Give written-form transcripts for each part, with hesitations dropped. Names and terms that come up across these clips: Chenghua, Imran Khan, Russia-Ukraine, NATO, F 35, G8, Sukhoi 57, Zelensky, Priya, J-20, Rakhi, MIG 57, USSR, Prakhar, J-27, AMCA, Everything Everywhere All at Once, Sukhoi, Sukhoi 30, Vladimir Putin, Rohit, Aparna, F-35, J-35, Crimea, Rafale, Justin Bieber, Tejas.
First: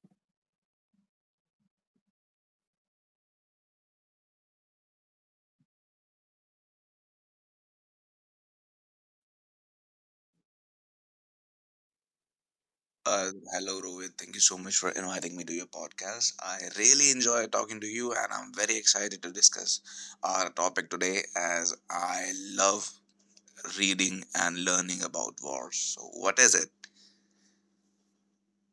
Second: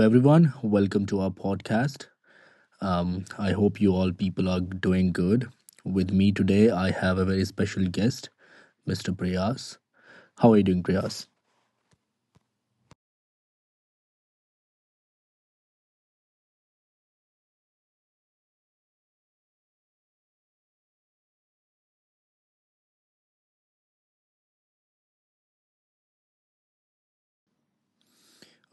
everyone. Welcome to our podcast. I hope you all people are doing good. With me today, I have a very special guest, Mr. Priyas. How are you doing, Priyas? Hello, Rohit. Thank you so much for inviting me to your podcast. I really enjoy talking to you, and I'm very excited to discuss our topic today, as I love reading and learning about wars. So, what is it?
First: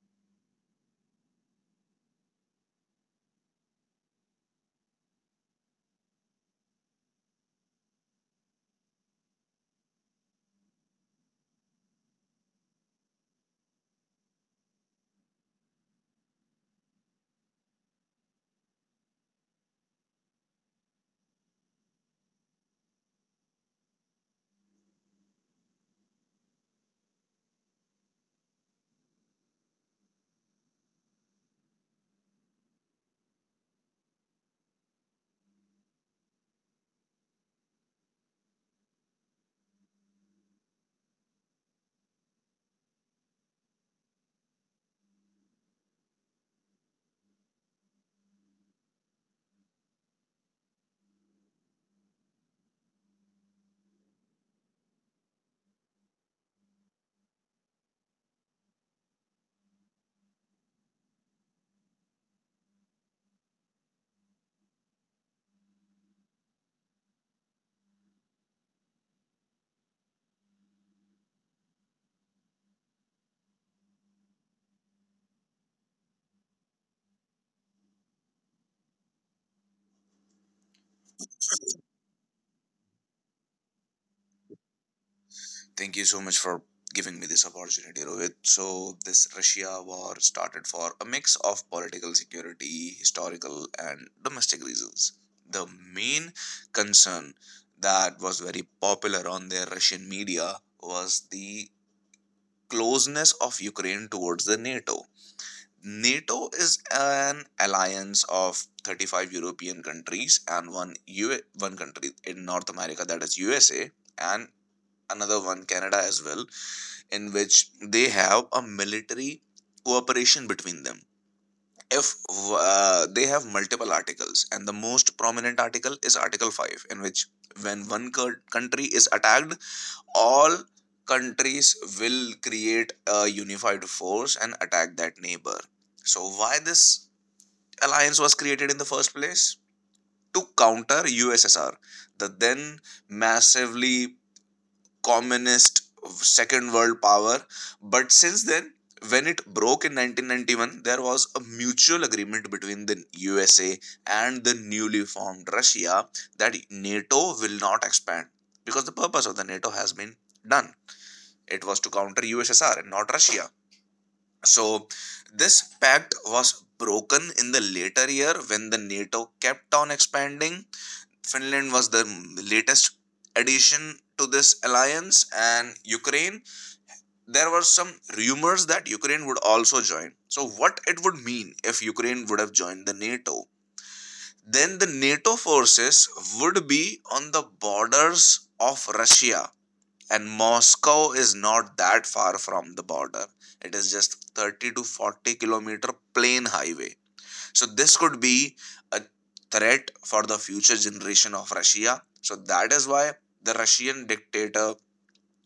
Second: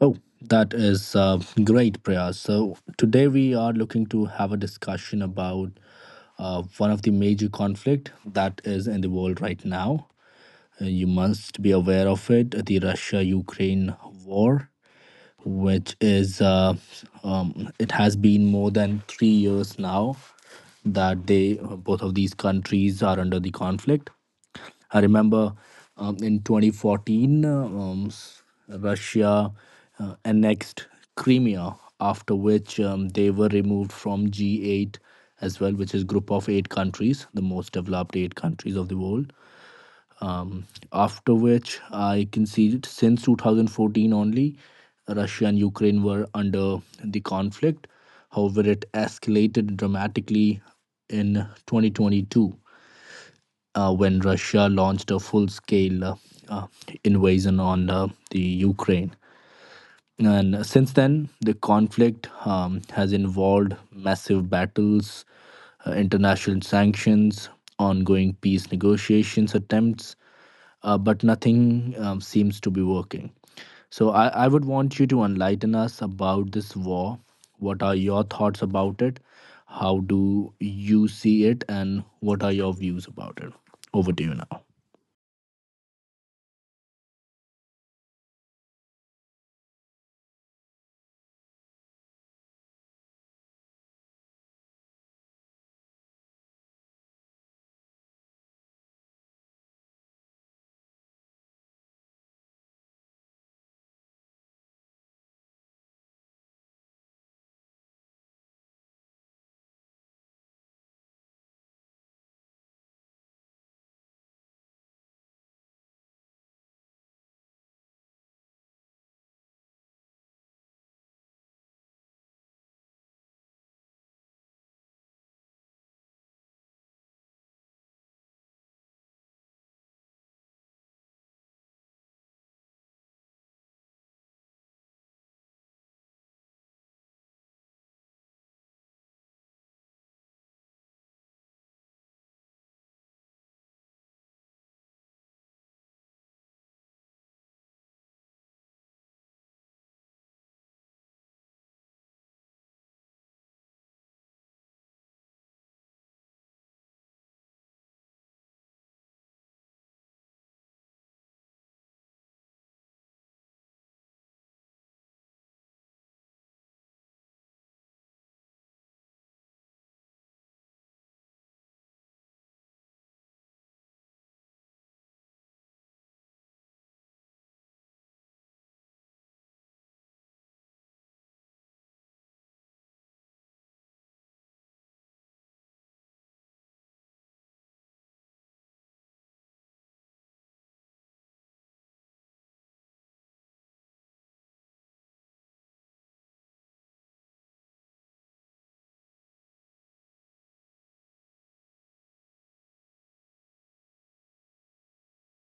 Oh, that is great, Priyas. So, today we are looking to have a discussion about one of the major conflict that is in the world right now. You must be aware of it, the Russia-Ukraine war. Which is It has been more than 3 years now that they both of these countries are under the conflict. I remember in 2014, Russia annexed Crimea, after which they were removed from G8 as well, which is group of eight countries, the most developed eight countries of the world. um, After which I can see it since 2014 only, Russia and Ukraine were under the conflict. However, it escalated dramatically in 2022 when Russia launched a full scale uh, invasion on the Ukraine. And since then, the conflict has involved massive battles, international sanctions, ongoing peace negotiations attempts, but nothing seems to be working. So I would want you to enlighten us about this war. What are your thoughts about it? How do you see it? And what are your views about it? Over to you now. Thank you so much for giving me this opportunity, Rohit. So, this Russia war started for a mix of political, security, historical, and domestic reasons. The main concern that was very popular on the Russian media was the closeness of Ukraine towards the NATO. NATO is an alliance of 35 European countries and one country in North America, that is USA, and another one Canada as well, in which they have a military cooperation between them. If They have multiple articles, and the most prominent article is article 5, in which when one country is attacked, all countries will create a unified force and attack that neighbor. So, why this alliance was created in the first place? To counter USSR, the then massively communist second world power. But since then, when it broke in 1991, there was a mutual agreement between the USA and the newly formed Russia that NATO will not expand, because the purpose of the NATO has been done. It was to counter USSR and not Russia. So this pact was broken in the later year, when the NATO kept on expanding. Finland was the latest addition to this alliance, and Ukraine, there were some rumors that Ukraine would also join. So what it would mean if Ukraine would have joined the NATO? Then the NATO forces would be on the borders of Russia, and Moscow is not that far from the border. It is just 30 to 40 kilometer plain highway. So this could be a threat for the future generation of Russia. So that is why the Russian dictator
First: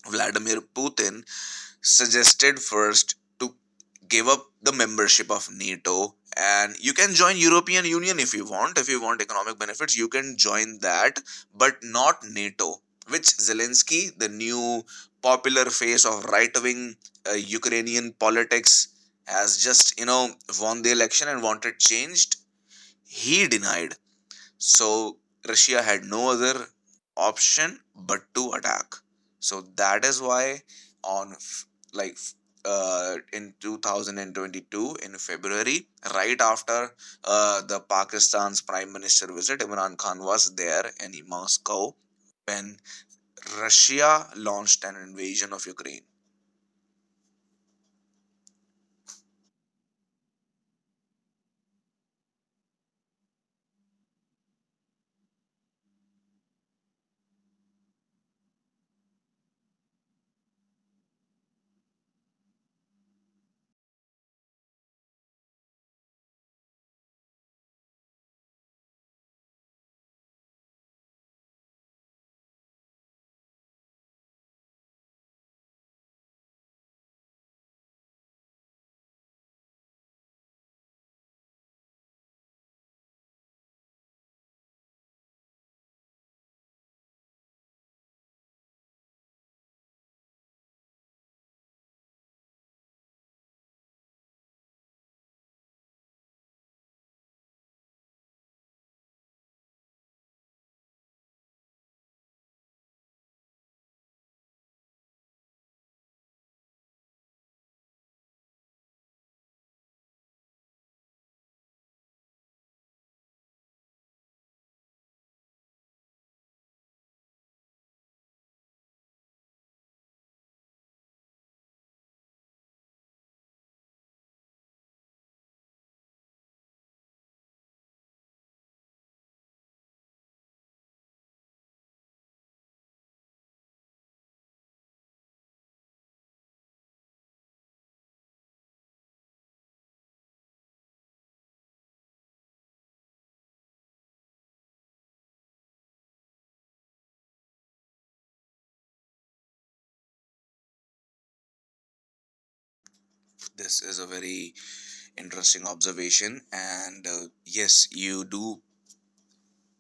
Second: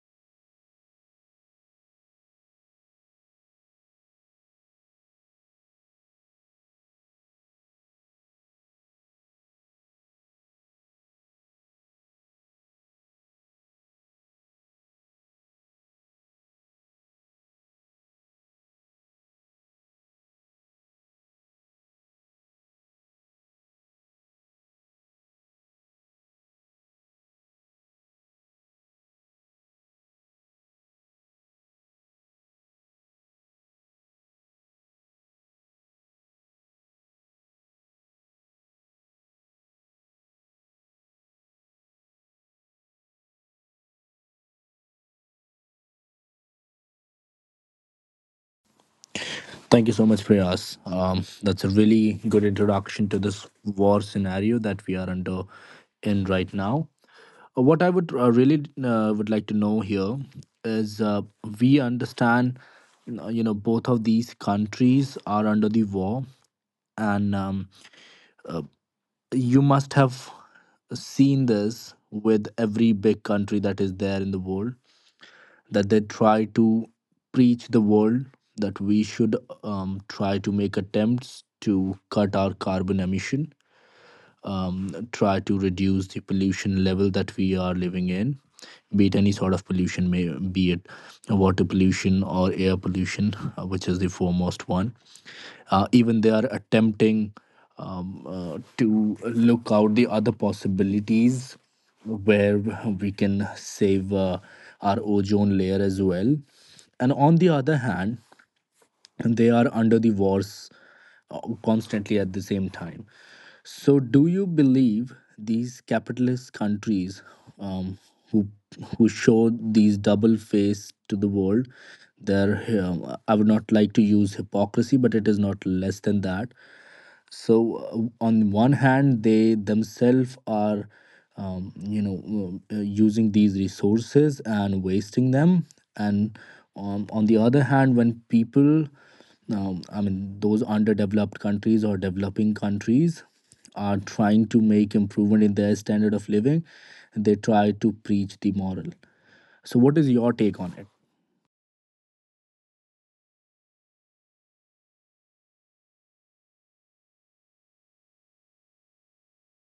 Vladimir Putin suggested first to give up the membership of NATO, and you can join European Union if you want. If you want economic benefits, you can join that, but not NATO. Which Zelensky, the new popular face of right wing Ukrainian politics, has just won the election and wanted changed, he denied. So Russia had no other option but to attack. So that is why on f- like f- in 2022 in February, right after the Pakistan's Prime Minister visit, Imran Khan was there in Moscow, when Russia launched an invasion of Ukraine. Thank you so much, Priyas. That's a really good introduction to this war scenario that we are under in right now. What I would really would like to know here is we understand you know both of these countries are under the war and uh, you must have seen this with every big country that is there in the world that they try to preach the world that we should try to make attempts to cut our carbon emission, um, try to reduce the pollution level that we are living in, be it any sort of pollution, may, be it water pollution or air pollution, which is the foremost one. Even they are attempting to look out the other possibilities where we can save our ozone layer as well. And on the other hand, they are under the wars constantly at the same time. So, do you believe these capitalist countries, um, who who show these double face to the world? They're, I would not like to use hypocrisy, but it is not less than that. So on one hand they themselves are, you know, using these resources and wasting them, and on the other hand when people, I mean those underdeveloped countries or developing countries, are trying to make improvement in their standard of living, they try to preach the moral. So what is your take on it? This is a very interesting observation, and yes, you do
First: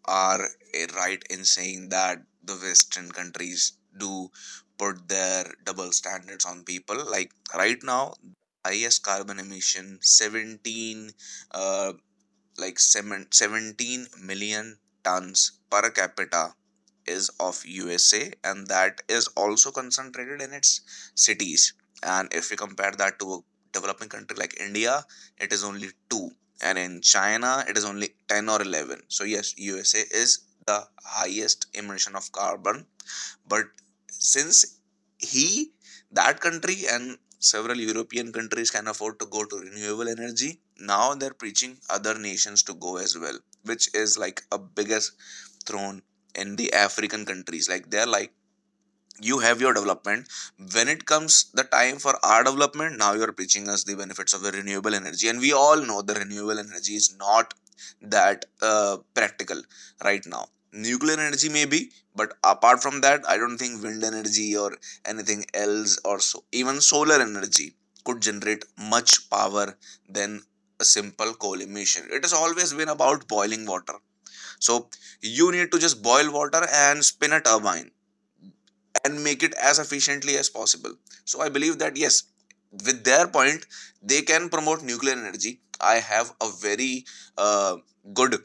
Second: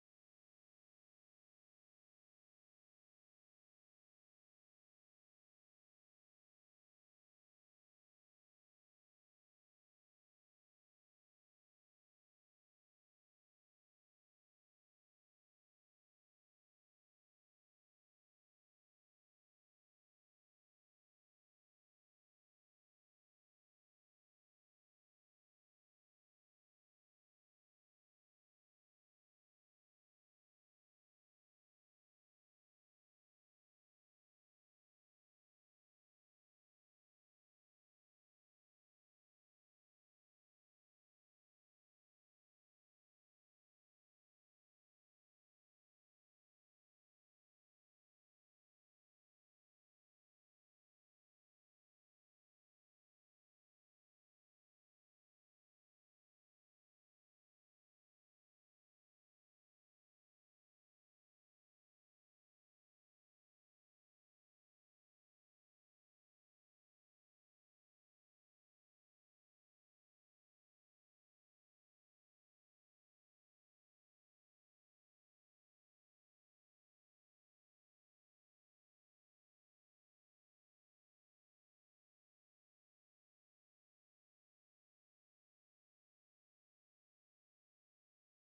are right in saying that the western countries do put their double standards on people. Like right now, highest carbon emission, 17 uh, like seven- 17 million tons per capita, is of USA, and that is also concentrated in its cities. And if we compare that to a developing country like India, it is only 2, and in China it is only 10 or 11. So yes, USA is the highest emission of carbon, but since he that country and several european countries can afford to go to renewable energy, now they're preaching other nations to go as well, which is like a biggest thrown in the african countries. Like, they're like, you have your development; when it comes the time for our development, now you are preaching us the benefits of the renewable energy. And we all know the renewable energy is not that practical right now. Nuclear energy may be, but apart from that, I don't think wind energy or anything else, or so, even solar energy, could generate much power than a simple coal emission. It has always been about boiling water. So you need to just boil water and spin a turbine and make it as efficiently as possible. So I believe that, yes, with their point, they can promote nuclear energy. I have a very uh, good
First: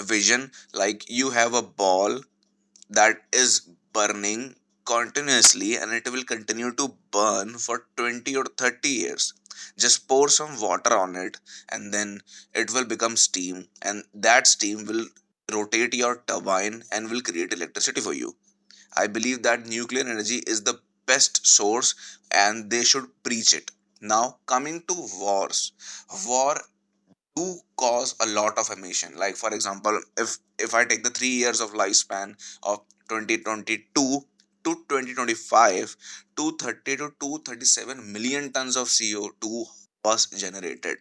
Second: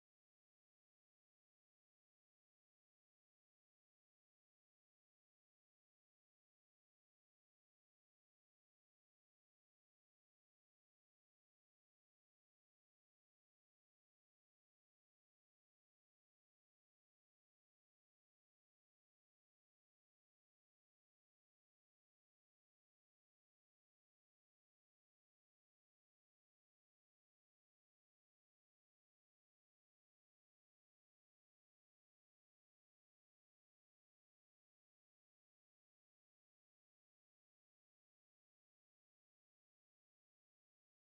vision. Like, you have a ball that is burning continuously, and it will continue to burn for 20 or 30 years. Just pour some water on it, and then it will become steam, and that steam will rotate your turbine and will create electricity for you. I believe that nuclear energy is the best source, and they should preach it. Now, coming to wars, war do cause a lot of emission. Like for example, if I take the 3 years of lifespan of 2022 to 2025, 230 to 237 million tons of CO2 was generated.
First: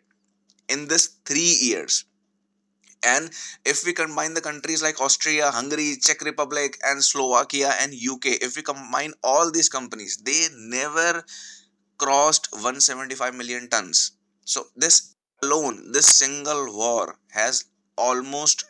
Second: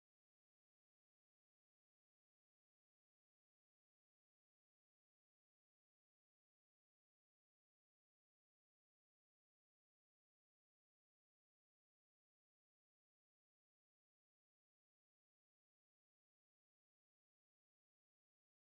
In this 3 years, and if we combine the countries like Austria, Hungary, Czech Republic, and Slovakia and UK, if we combine all these companies, they never crossed 175 million tons. So, this alone, this single war has almost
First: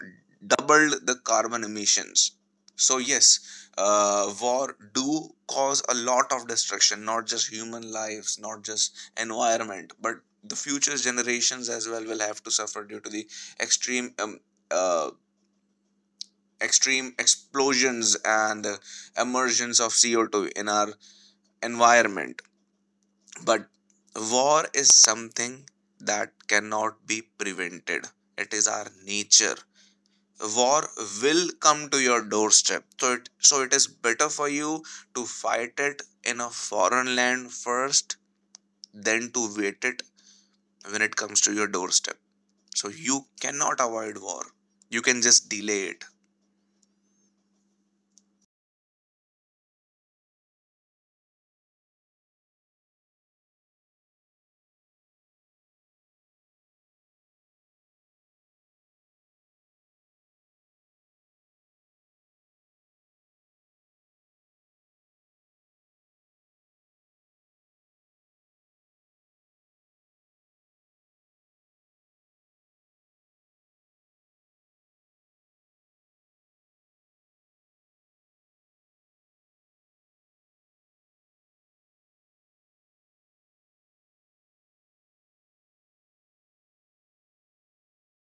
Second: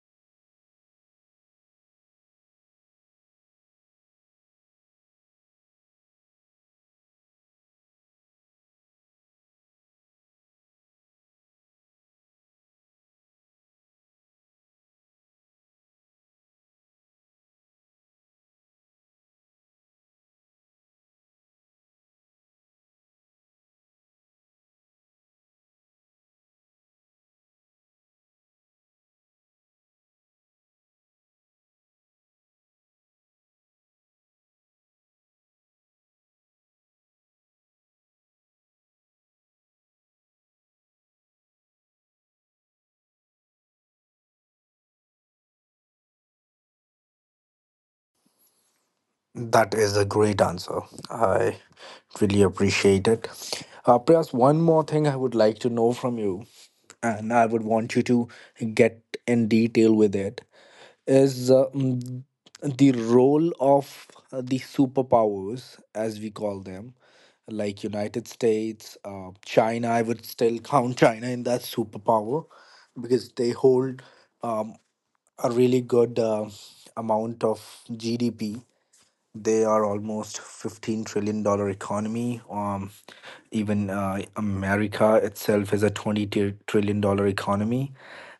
doubled the carbon emissions. So, yes, war do cause a lot of destruction, not just human lives, not just environment, but the future generations as well will have to suffer due to the extreme um, uh, extreme explosions and emergence of CO2 in our environment. But war is something that cannot be prevented. It is our nature. War will come to your doorstep. So it is better for you to fight it in a foreign land first than to wait it when it comes to your doorstep. So you cannot avoid war. You can just delay it. That is a great answer. I really appreciate it. Prayas, one more thing I would like to know from you, and I would want you to get in detail with it, is the role of the superpowers, as we call them, like United States, China. I would still count China in that superpower because they hold um, a really good amount of GDP. They are almost $15 trillion economy. Even America itself is a 20 trillion dollar economy.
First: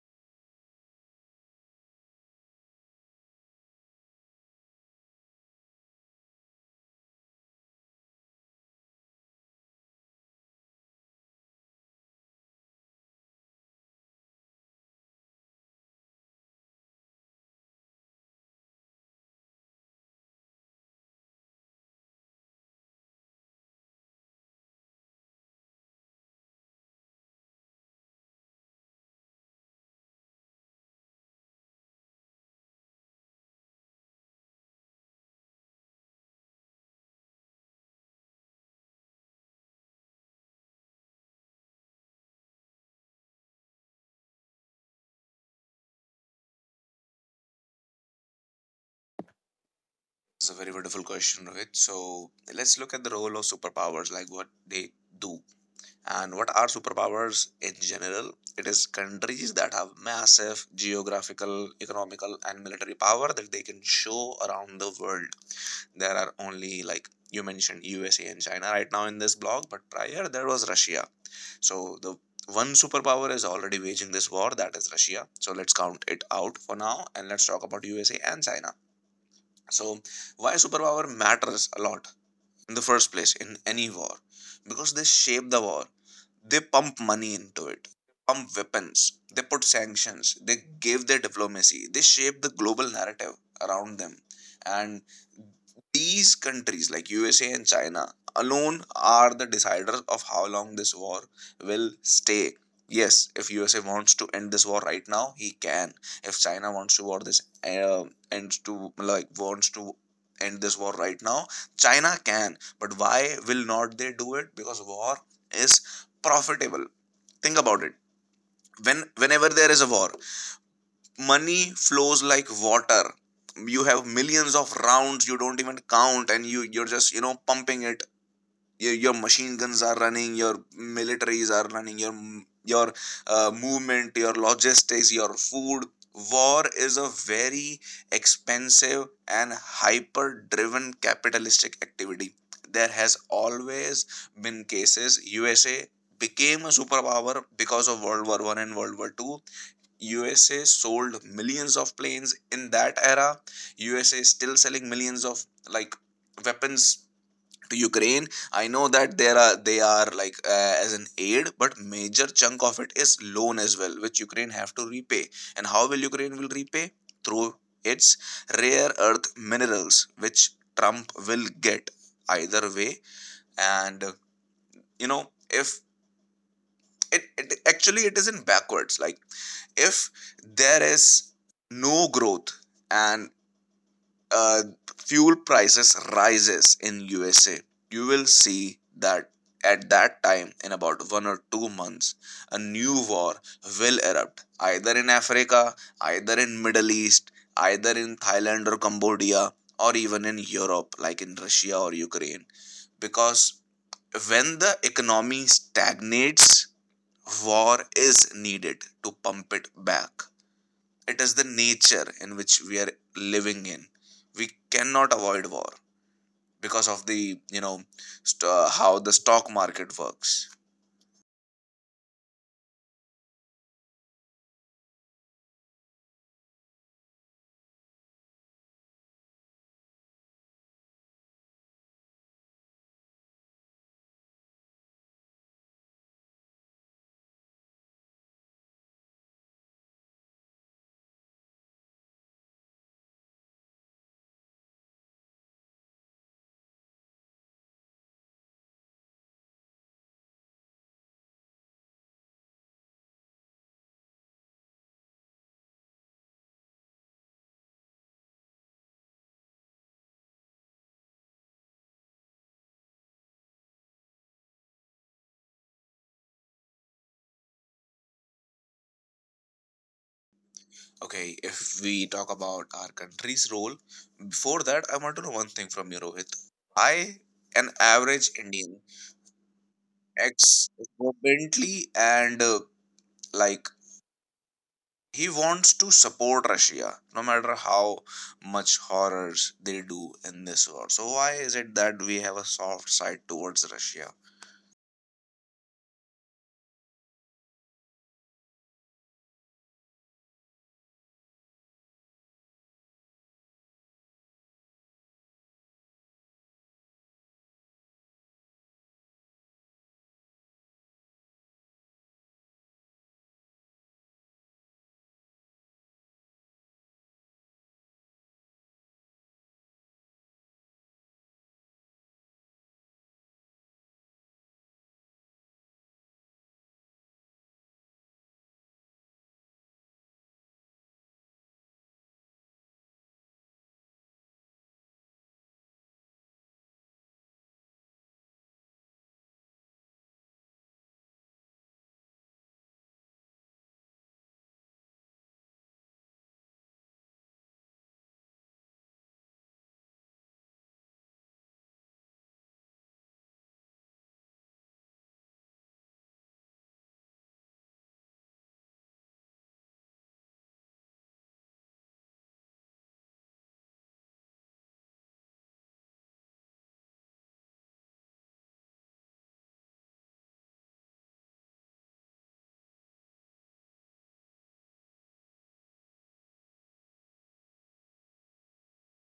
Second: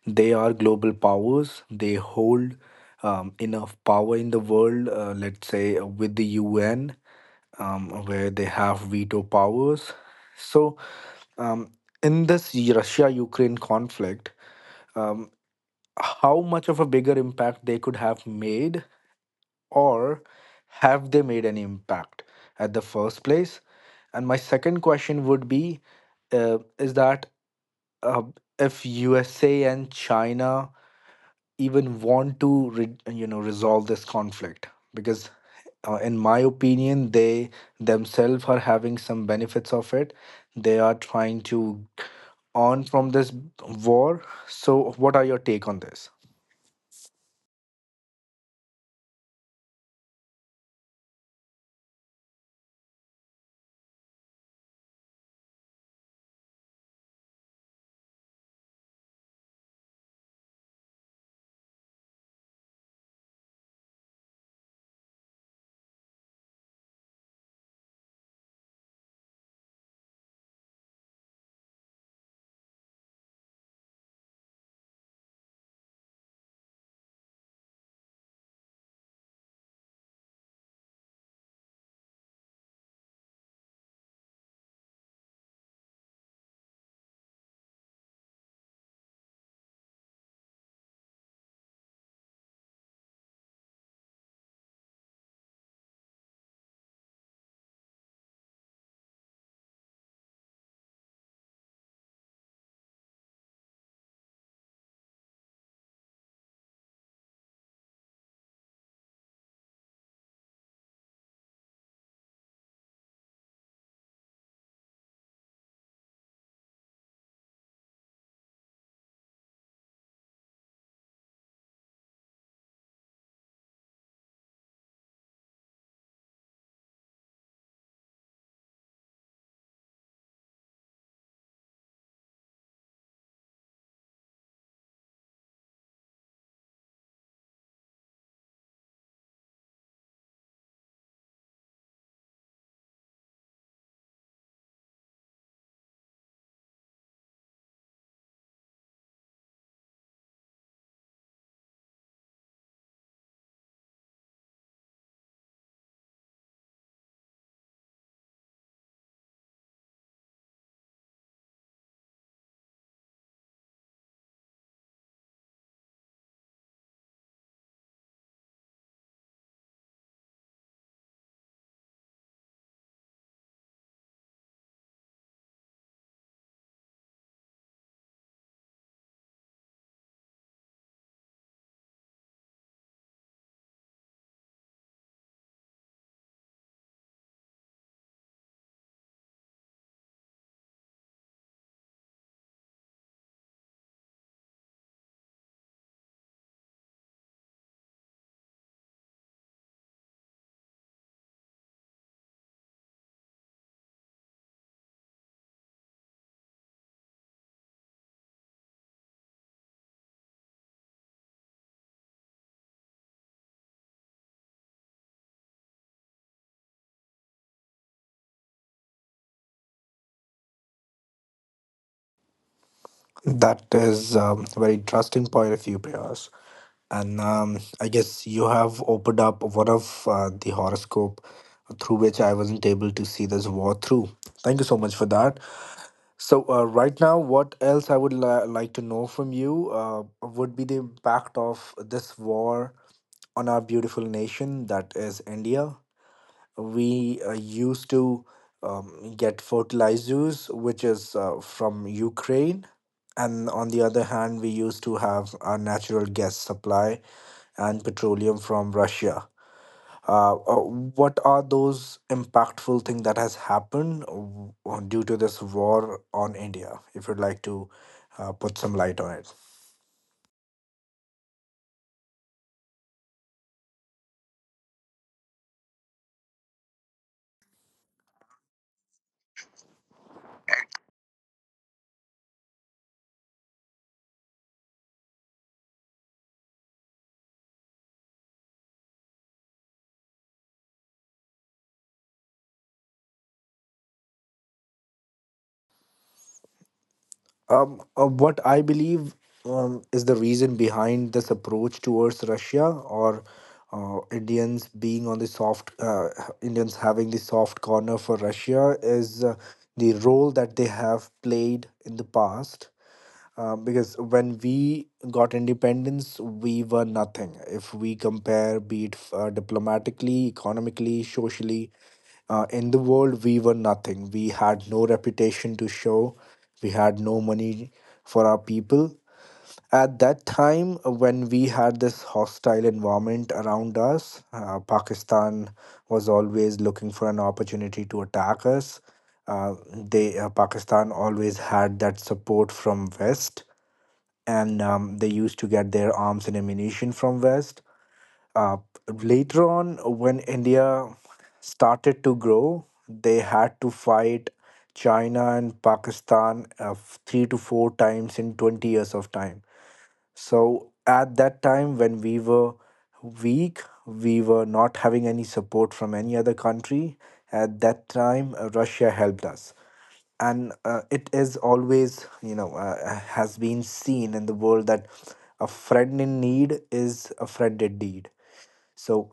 They are global powers. They hold enough power in the world, let's say with the UN, where they have veto powers. So, um, in this Russia Ukraine conflict, um, how much of a bigger impact they could have made, or have they made an impact at the first place? And my second question would be is that, uh, if USA and China even want to you know resolve this conflict, because in my opinion they themselves are having some benefits of it. They are trying to earn from this war. So what are your take on this? It's a very wonderful question, Rohit. So let's look at the role of superpowers, like what they do. And what are superpowers in general? It is countries that have massive geographical, economical, and military power that they can show around the world. There are only, like you mentioned, USA and China right now in this blog, but prior there was Russia. So the one superpower is already waging this war, that is Russia. So let's count it out for now and let's talk about USA and China. So why superpower matters a lot in the first place in any war? Because they shape the war, they pump money into it, pump weapons, they put sanctions, they gave their diplomacy, they shaped the global narrative around them. And these countries like USA and China alone are the deciders of how long this war will stay. Yes, if USA wants to end this war right now, he can. If china wants to war this uh, ends to like wants to end this war right now, china can. But why will not they do it? Because war is profitable. Think about it. Whenever there is a war, money flows like water. You have millions of rounds you don't even count, and you're just pumping it. Your machine guns are running, your militaries are running, your movement, your logistics, your food. War is a very expensive and hyper driven capitalistic activity. There has always been cases. USA became a superpower because of world war 1 and world war 2. USA sold millions of planes in that era. USA is still selling millions of, like, weapons to Ukraine. I know that there are, they are like, as an aid, but major chunk of it is loan as well, which Ukraine have to repay. And how will Ukraine will repay? Through its rare earth minerals, which Trump will get either way. And if it actually, it isn't backwards. Like, if there is no growth, and uh, fuel prices rises in USA, you will see that at that time, in about 1 or 2 months, a new war will erupt, either in africa, either in middle east, either in thailand or cambodia, or even in europe, like in russia or ukraine. Because when the economy stagnates, war is needed to pump it back. It is the nature in which we are living in. We cannot avoid war because of the, you know how the stock market works. That is a very interesting point of view, Priyas. And I guess you have opened up one of the horoscope through which I wasn't able to see this war through. Thank you so much for that. So right now, what else I would like to know from you would be the impact of this war on our beautiful nation that is India. We used to get fertilizers, which is from Ukraine. And on the other hand, we used to have our natural gas supply and petroleum from Russia. Uh, uh, what are those impactful things that has happened due to this war on India? If you'd like to put some light on it. Okay. If we talk about our country's role, before that, I want to know one thing from you, Rohit. I, an average indian ex Bentley, and like, he wants to support russia, no matter how much horrors they do in this war. So why is it that we have a soft side towards russia? What I believe is the reason behind this approach towards Russia, or Indians being on the soft, Indians having the soft corner for Russia is the role that they have played in the past. Because when we got independence, we were nothing. If we compare, be it diplomatically, economically, socially, in the world, we were nothing. We had no reputation to show. We had no money for our people. At that time, when we had this hostile environment around us, Pakistan was always looking for an opportunity to attack us. They, Pakistan always had that support from West, and they used to get their arms and ammunition from West. uh, Later on when India started to grow, they had to fight China and Pakistan three to four times in 20 years of time. So at that time when we were weak, we were not having any support from any other country. At that time Russia helped us, and it is always, has been seen in the world that a friend in need is a friend indeed. So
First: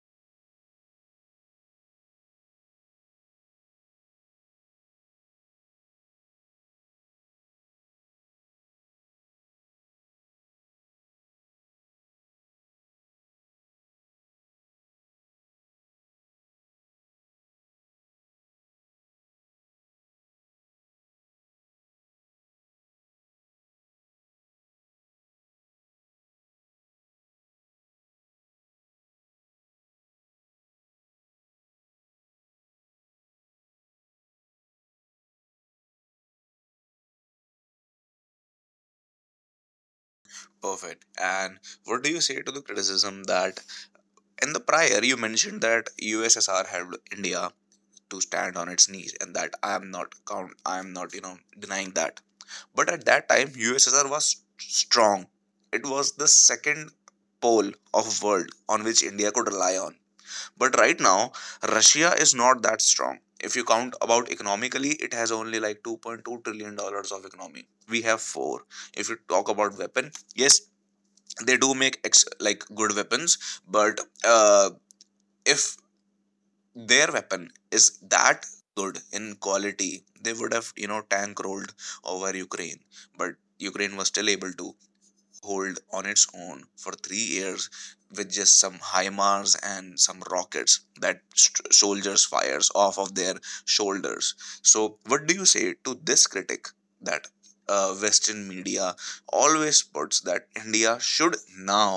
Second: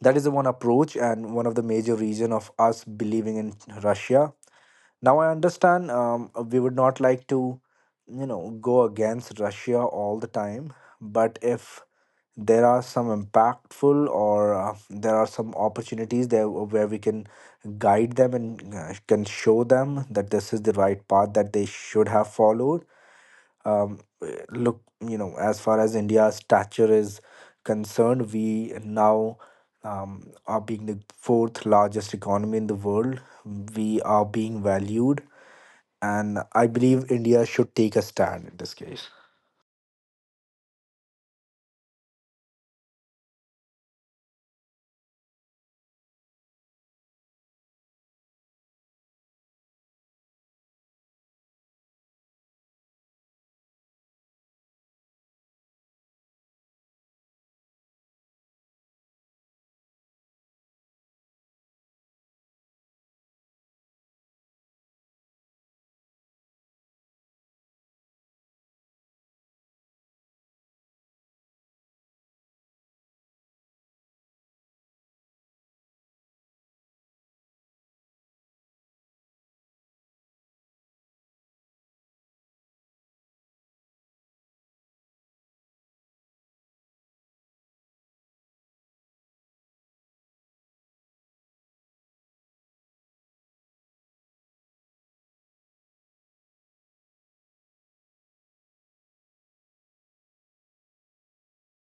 that is the one approach and one of the major reason of us believing in Russia. Now I understand, we would not like to you know go against Russia all the time, but if there are some impactful, or there are some opportunities there where we can guide them, and can show them that this is the right path that they should have followed. um, Look, you know, as far as India's stature is concerned, we now are being the fourth largest economy in the world, we are being valued, and I believe India should take a stand in this case. Perfect. And what do you say to the criticism that, in the prior, you mentioned that USSR helped India to stand on its knees, and that I am not denying that. But at that time USSR was strong. It was the second pole of world on which India could rely on. But right now Russia is not that strong. If you count about economically, it has only like $2.2 trillion of economy. We have four. If you talk about weapon, yes, they do make good weapons but if their weapon is that good in quality, they would have tank rolled over Ukraine. But Ukraine was still able to hold on its own for 3 years with just some HIMARS and some rockets that soldiers fires off of their shoulders. So what do you say to this critic that Western media always puts that India should now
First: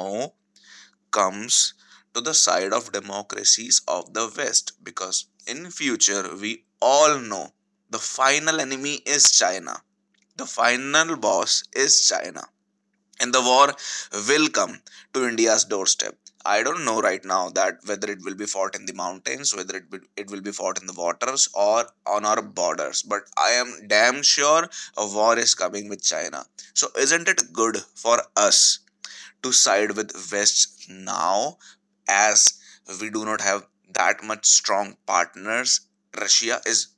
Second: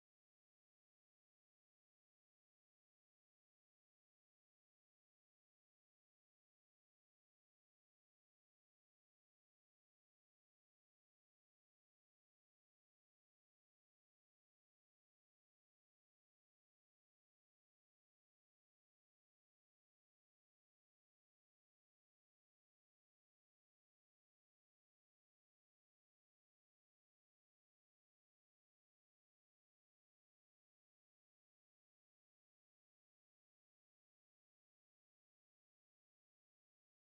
comes to the side of democracies of the West? Because in future, we all know the final enemy is China. The final boss is China, and the war will come to India's doorstep. I don't know right now that whether it will be fought in the mountains, whether it will be fought in the waters or on our borders, but I am damn sure a war is coming with China. So isn't it good for us to side with West now, as we do not have that much strong partners? Russia is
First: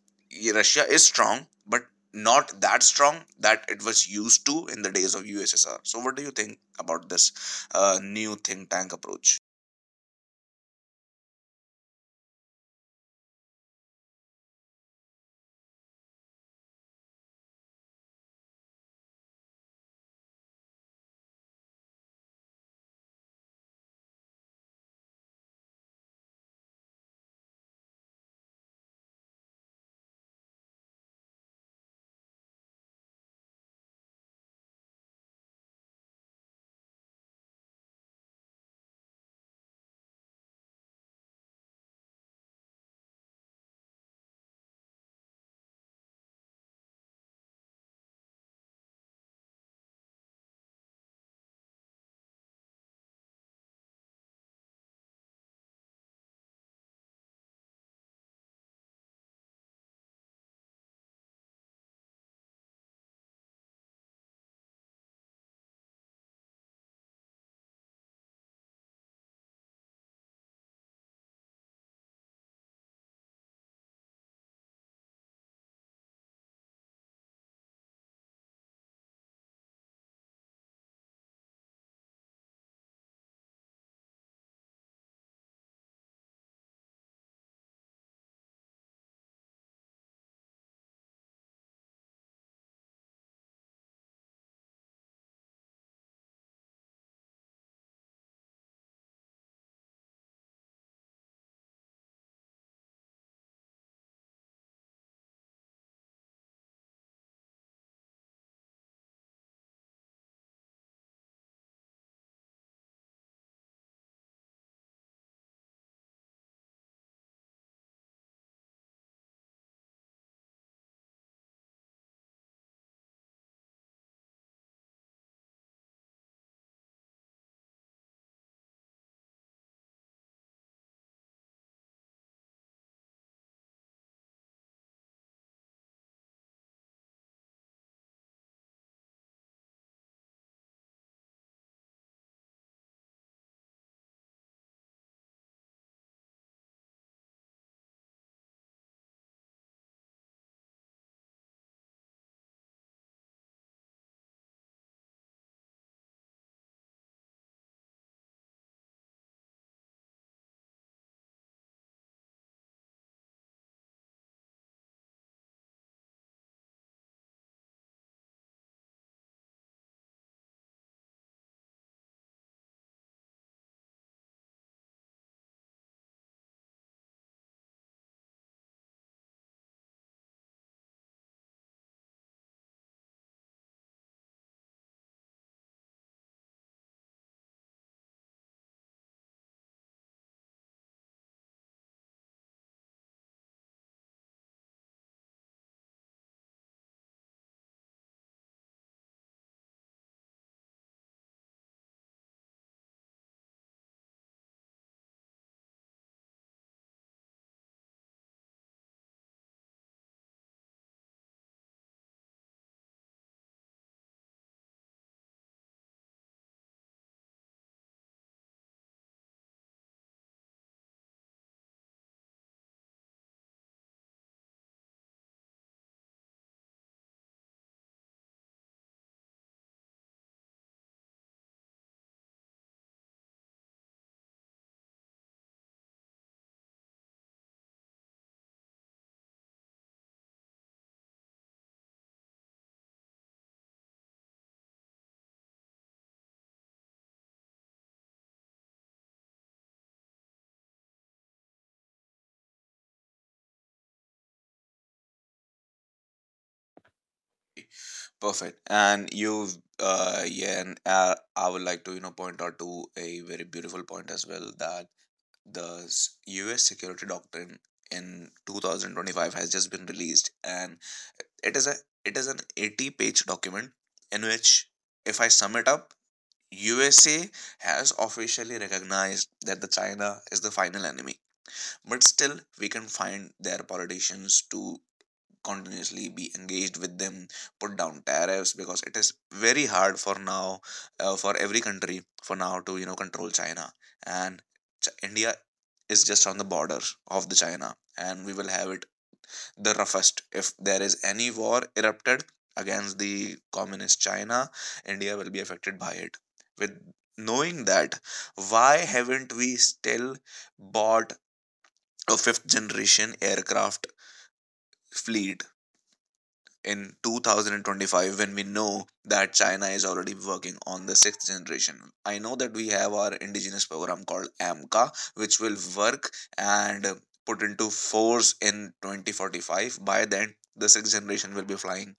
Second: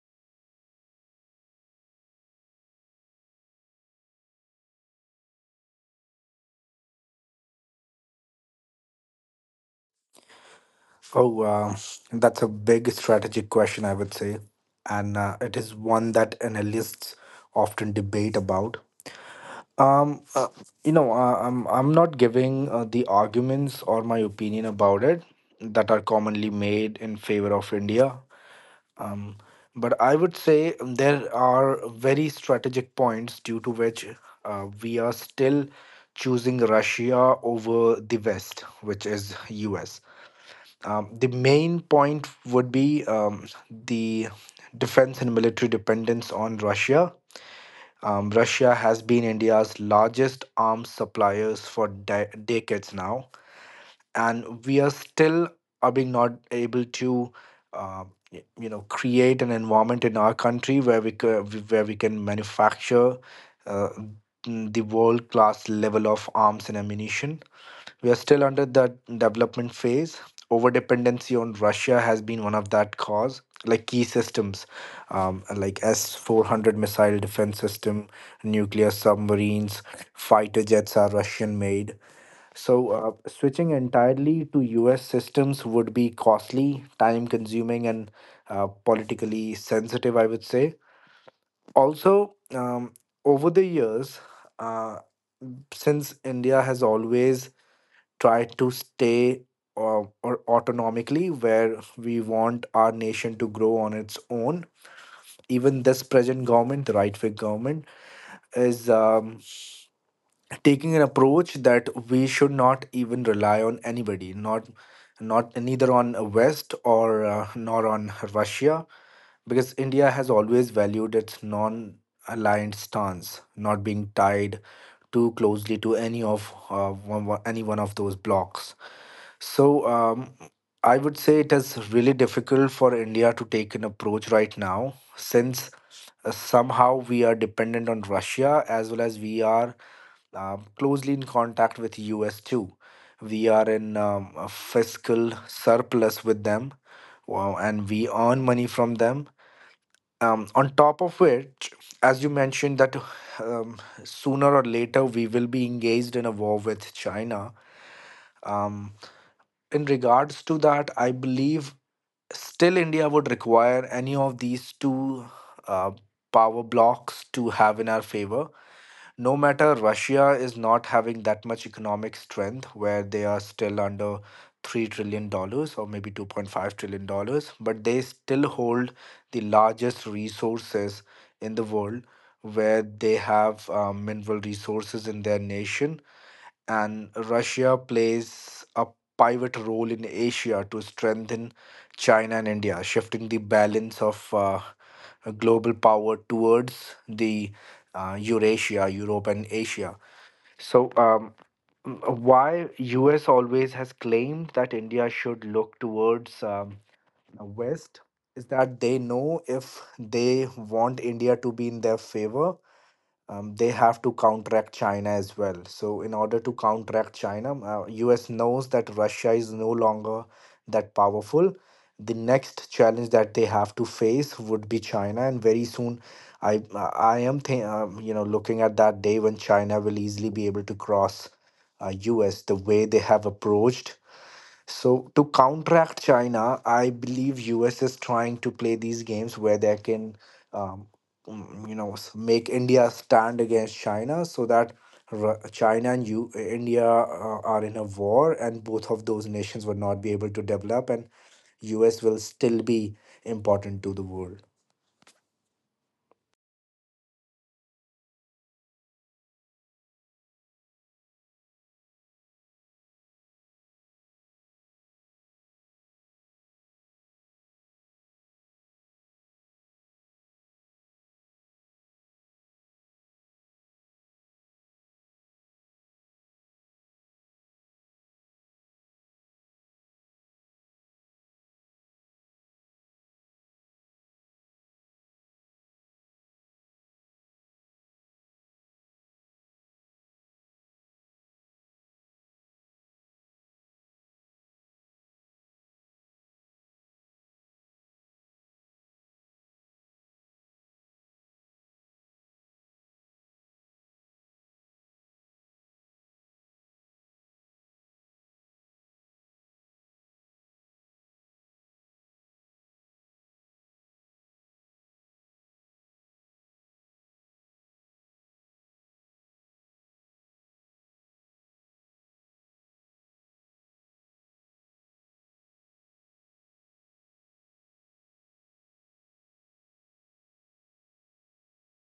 Russia is strong, but not that strong that it was used to in the days of USSR. So, what do you think about this new think tank approach? Oh that's a big strategic question, I would say, and it is one that analysts often debate about. Um, uh, you know, I'm not giving the arguments or my opinion about it that are commonly made in favor of India. Um, but I would say there are very strategic points due to which we are still choosing Russia over the West, which is US. The main point would be the defense and military dependence on Russia. Russia has been India's largest arms suppliers for decades now, and we are still are being not able to, uh, you know, create an environment in our country where we where we can manufacture uh, the world class level of arms and ammunition. We are still under that development phase. Overdependency on Russia has been one of that cause. Like key systems, like S-400 missile defense system, nuclear submarines, fighter jets are Russian made. So switching entirely to U.S. systems would be costly, time consuming, and politically sensitive, I would say. Also, over the years, uh, since India has always try to stay or autonomically where we want our nation to grow on its own, even this present government, the right wing government, is taking an approach that we should not even rely on anybody, not neither on west or nor on Russia, because India has always valued its non aligned stance, not being tied too closely to any of any one of those blocks. So I would say it is really difficult for India to take an approach right now, since somehow we are dependent on Russia as well as we are closely in contact with US too. We are in a fiscal surplus with them, wow, and we earn money from them, on top of which, as you mentioned that, um, sooner or later we will be engaged in a war with China. Um, in regards to that, I believe still India would require any of these two uh, power blocks to have in our favor. No matter, Russia is not having that much economic strength, where they are still under $3 trillion or maybe $2.5 trillion, but they still hold the largest resources in the world, where they have mineral resources in their nation. And Russia plays a pivot role in Asia to strengthen China and India, shifting the balance of global power towards the Eurasia, Europe, and Asia. So, m- why US always has claimed that India should look towards West is that they know, if they want India to be in their favor, they have to counteract China as well. So, in order to counteract China, US knows that Russia is no longer that powerful. The next challenge that they have to face would be China, and very soon, I I am looking at that day when China will easily be able to cross US the way they have approached. So to counteract China, I believe US is trying to play these games where they can, um, make India stand against China, so that China and India are in a war, and both of those nations will not be able to develop, and US will still be important to the world. Perfect. And you've yeah, and I would like to point out to a very beautiful point as well that the U.S. security doctrine in 2025 has just been released, and It is a it is an 80-page document in which, if I sum it up, USA has officially recognized that the China is the final enemy. But still we can find their politicians to continuously be engaged with them, put down tariffs, because it is very hard for now, for every country for now to control China. And India is just on the border of the China, and we will have it the roughest. If there is any war erupted against the communist China, India will be affected by it. With knowing that, why haven't we still bought a fifth generation aircraft fleet in 2025, when we know that China is already working on the sixth generation? I know that we have our indigenous program called AMCA, which will work and put into force in 2045. By then, the sixth generation will be flying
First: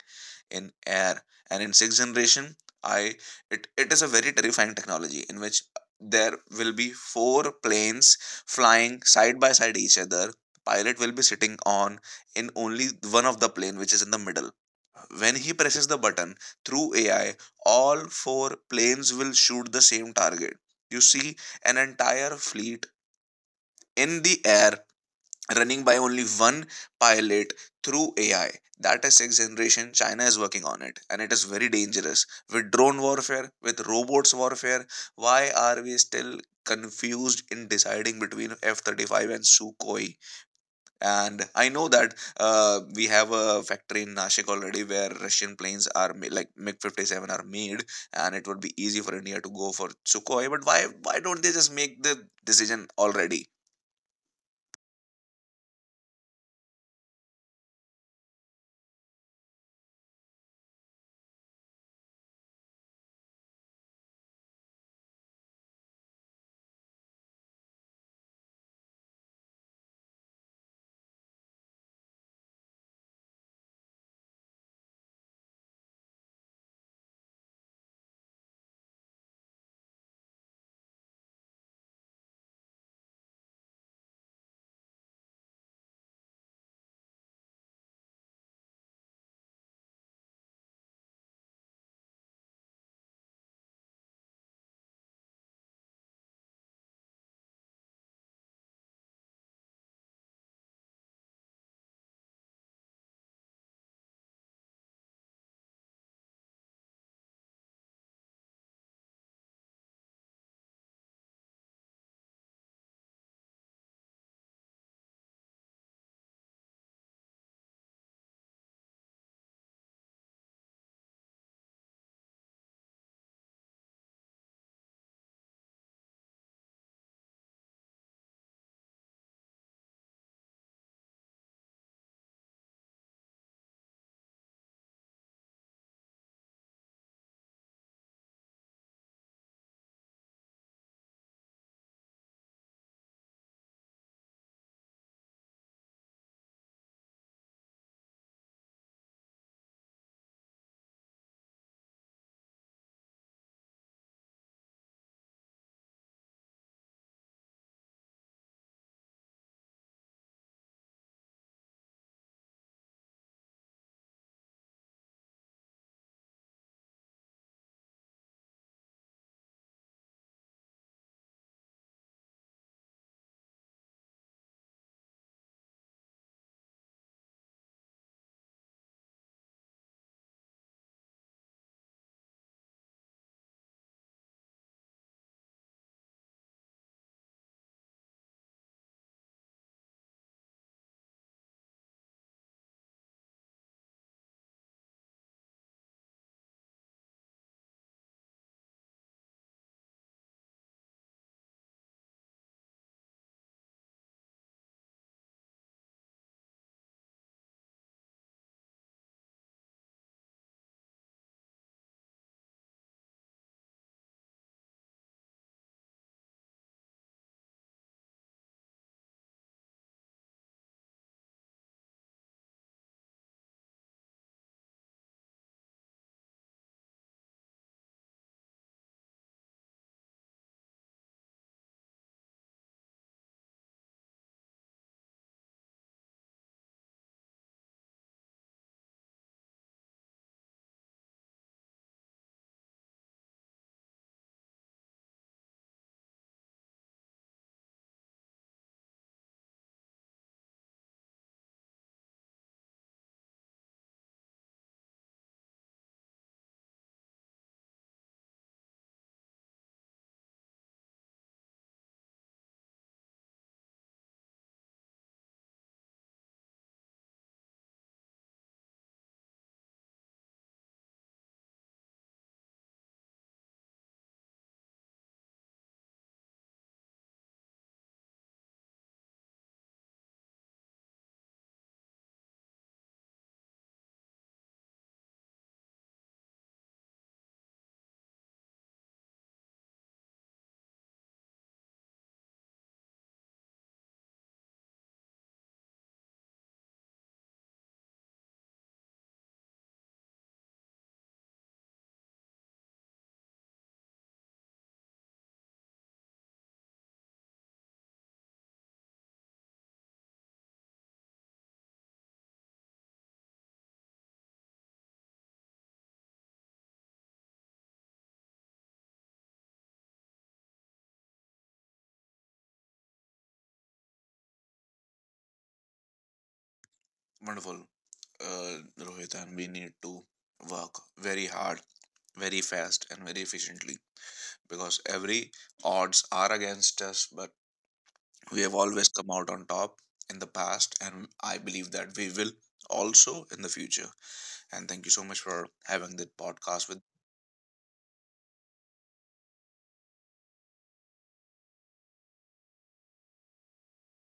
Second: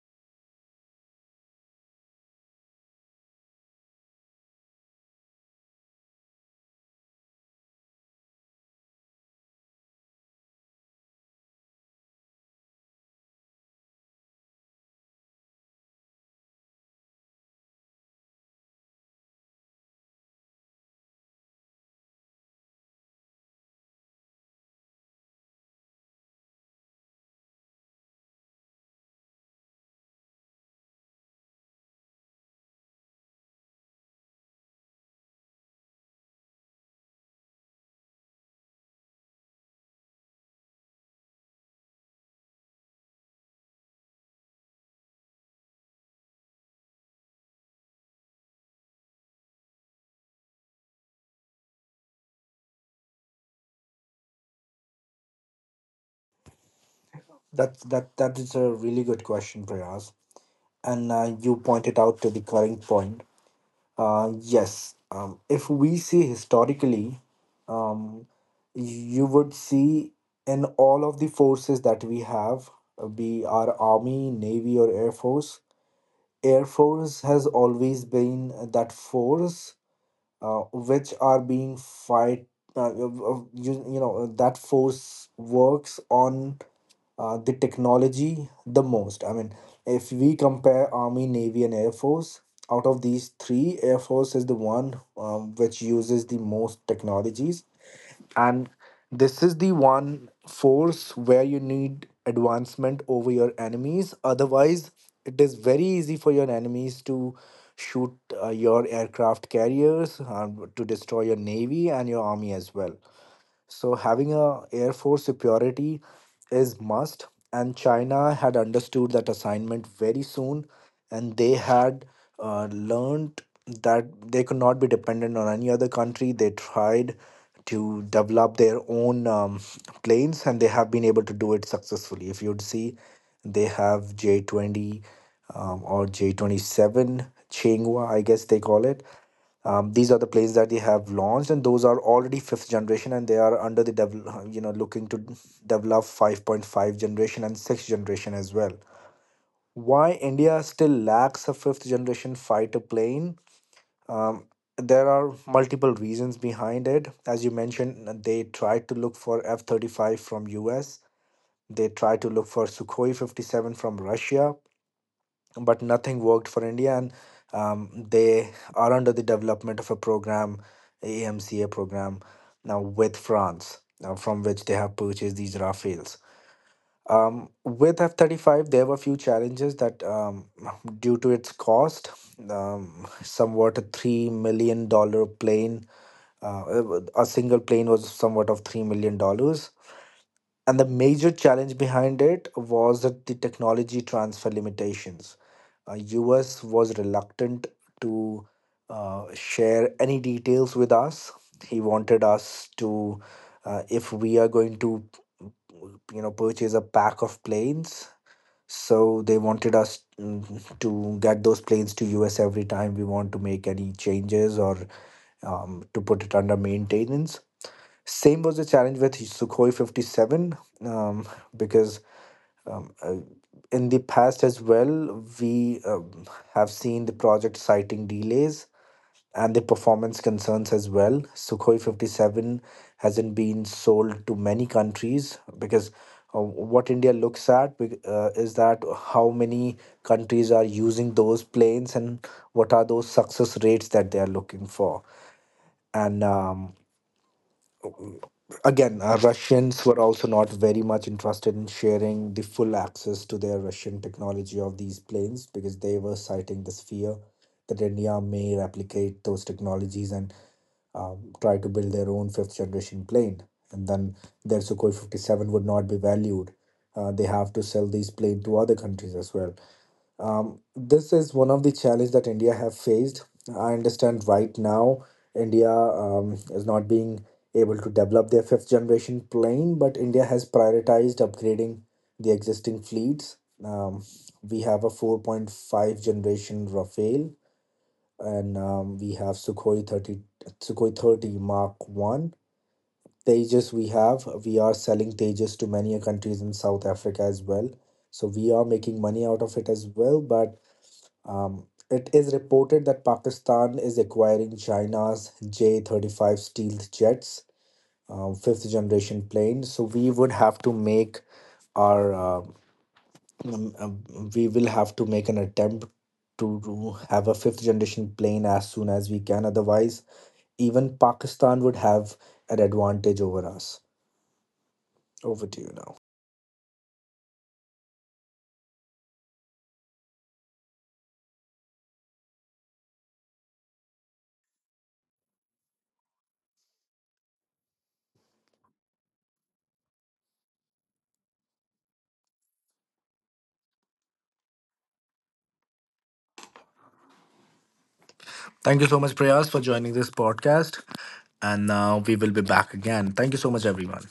in air, and in sixth generation, I it is a very terrifying technology, in which there will be four planes flying side by side each other. Pilot will be sitting on in only one of the plane, which is in the middle. When he presses the button through AI, all four planes will shoot the same target. You see an entire fleet in the air running by only one pilot through AI. That is sixth generation. China is working on it, and it is very dangerous. With drone warfare, with robots warfare, why are we still confused in deciding between F 35 and Sukhoi? And I know that we have a factory in Nashik already where Russian planes are MiG 57 are made, and it would be easy for India to go for Sukhoi. But why, don't they just make the decision already? That is a really good question, Prayas, and you pointed out to the current point. Yes. If we see historically, um, you would see, in all of the forces that we have, be our army, navy, or air force has always been that force which are being fight. That force works on the technology the most. I mean, if we compare Army, Navy, and Air Force, out of these three, Air Force is the one which uses the most technologies. And this is the one force where you need advancement over your enemies. Otherwise, it is very easy for your enemies to shoot your aircraft carriers, to destroy your navy and your army as well. So having a air force superiority is must, and China had understood that assignment very soon, and they had learned that they could not be dependent on any other country. They tried to develop their own planes, and they have been able to do it successfully. If you'd see, they have J 20, or J 27 Chenghua, I guess they call it. These are the plays that they have launched, and those are already fifth generation, and they are under the devel- you know looking to develop 5.5 generation and sixth generation as well. Why India still lacks a fifth generation fighter plane? Um, there are multiple reasons behind it, as you mentioned. They tried to look for F-35 from US. They tried to look for Sukhoi 57 from Russia, but nothing worked for India, and they are under the development of a program, AMCA program, now with France, now from which they have purchased these Rafales. With F-35, there were a few challenges that, due to its cost, somewhat a $3 million plane. uh, a single plane was somewhat of $3 million. And the major challenge behind it was that the technology transfer limitations. US was reluctant to share any details with us. He wanted us to, if we are going to, purchase a pack of planes. So they wanted us, to get those planes to US every time we want to make any changes, or to put it under maintenance. Same was the challenge with Sukhoi 57, um, because um, uh, in the past as well, we have seen the project citing delays and the performance concerns as well. Sukhoi 57 hasn't been sold to many countries, because what India looks at, is that how many countries are using those planes and what are those success rates that they are looking for. And again, Russians were also not very much interested in sharing the full access to their Russian technology of these planes, because they were citing this fear that India may replicate those technologies and try to build their own fifth generation plane. And then their Sukhoi 57 would not be valued. They have to sell these planes to other countries as well. This is one of the challenge that India have faced. I understand right now India is not being able to develop their fifth generation plane, but India has prioritized upgrading the existing fleets. Um, we have a 4.5 generation Rafale, and we have Sukhoi 30, Sukhoi 30 Mark 1. Tejas we have. We are selling Tejas to many countries in South Africa as well. So we are making money out of it as well, but it is reported that Pakistan is acquiring China's J-35 stealth jets, fifth generation plane. So we would have to make our we will have to make an attempt to have a fifth generation plane as soon as we can. Otherwise, even Pakistan would have an advantage over us. Over to you now. Wonderful, uh, Rohit, and we need to work very hard, very fast, and very efficiently, because every odds are against us, but we have always come out on top in the past, and I believe that we will also in the future. And thank you so much for having the podcast with Thank you so much, Prayas, for joining this podcast. And now we will be back again. Thank you so much, everyone.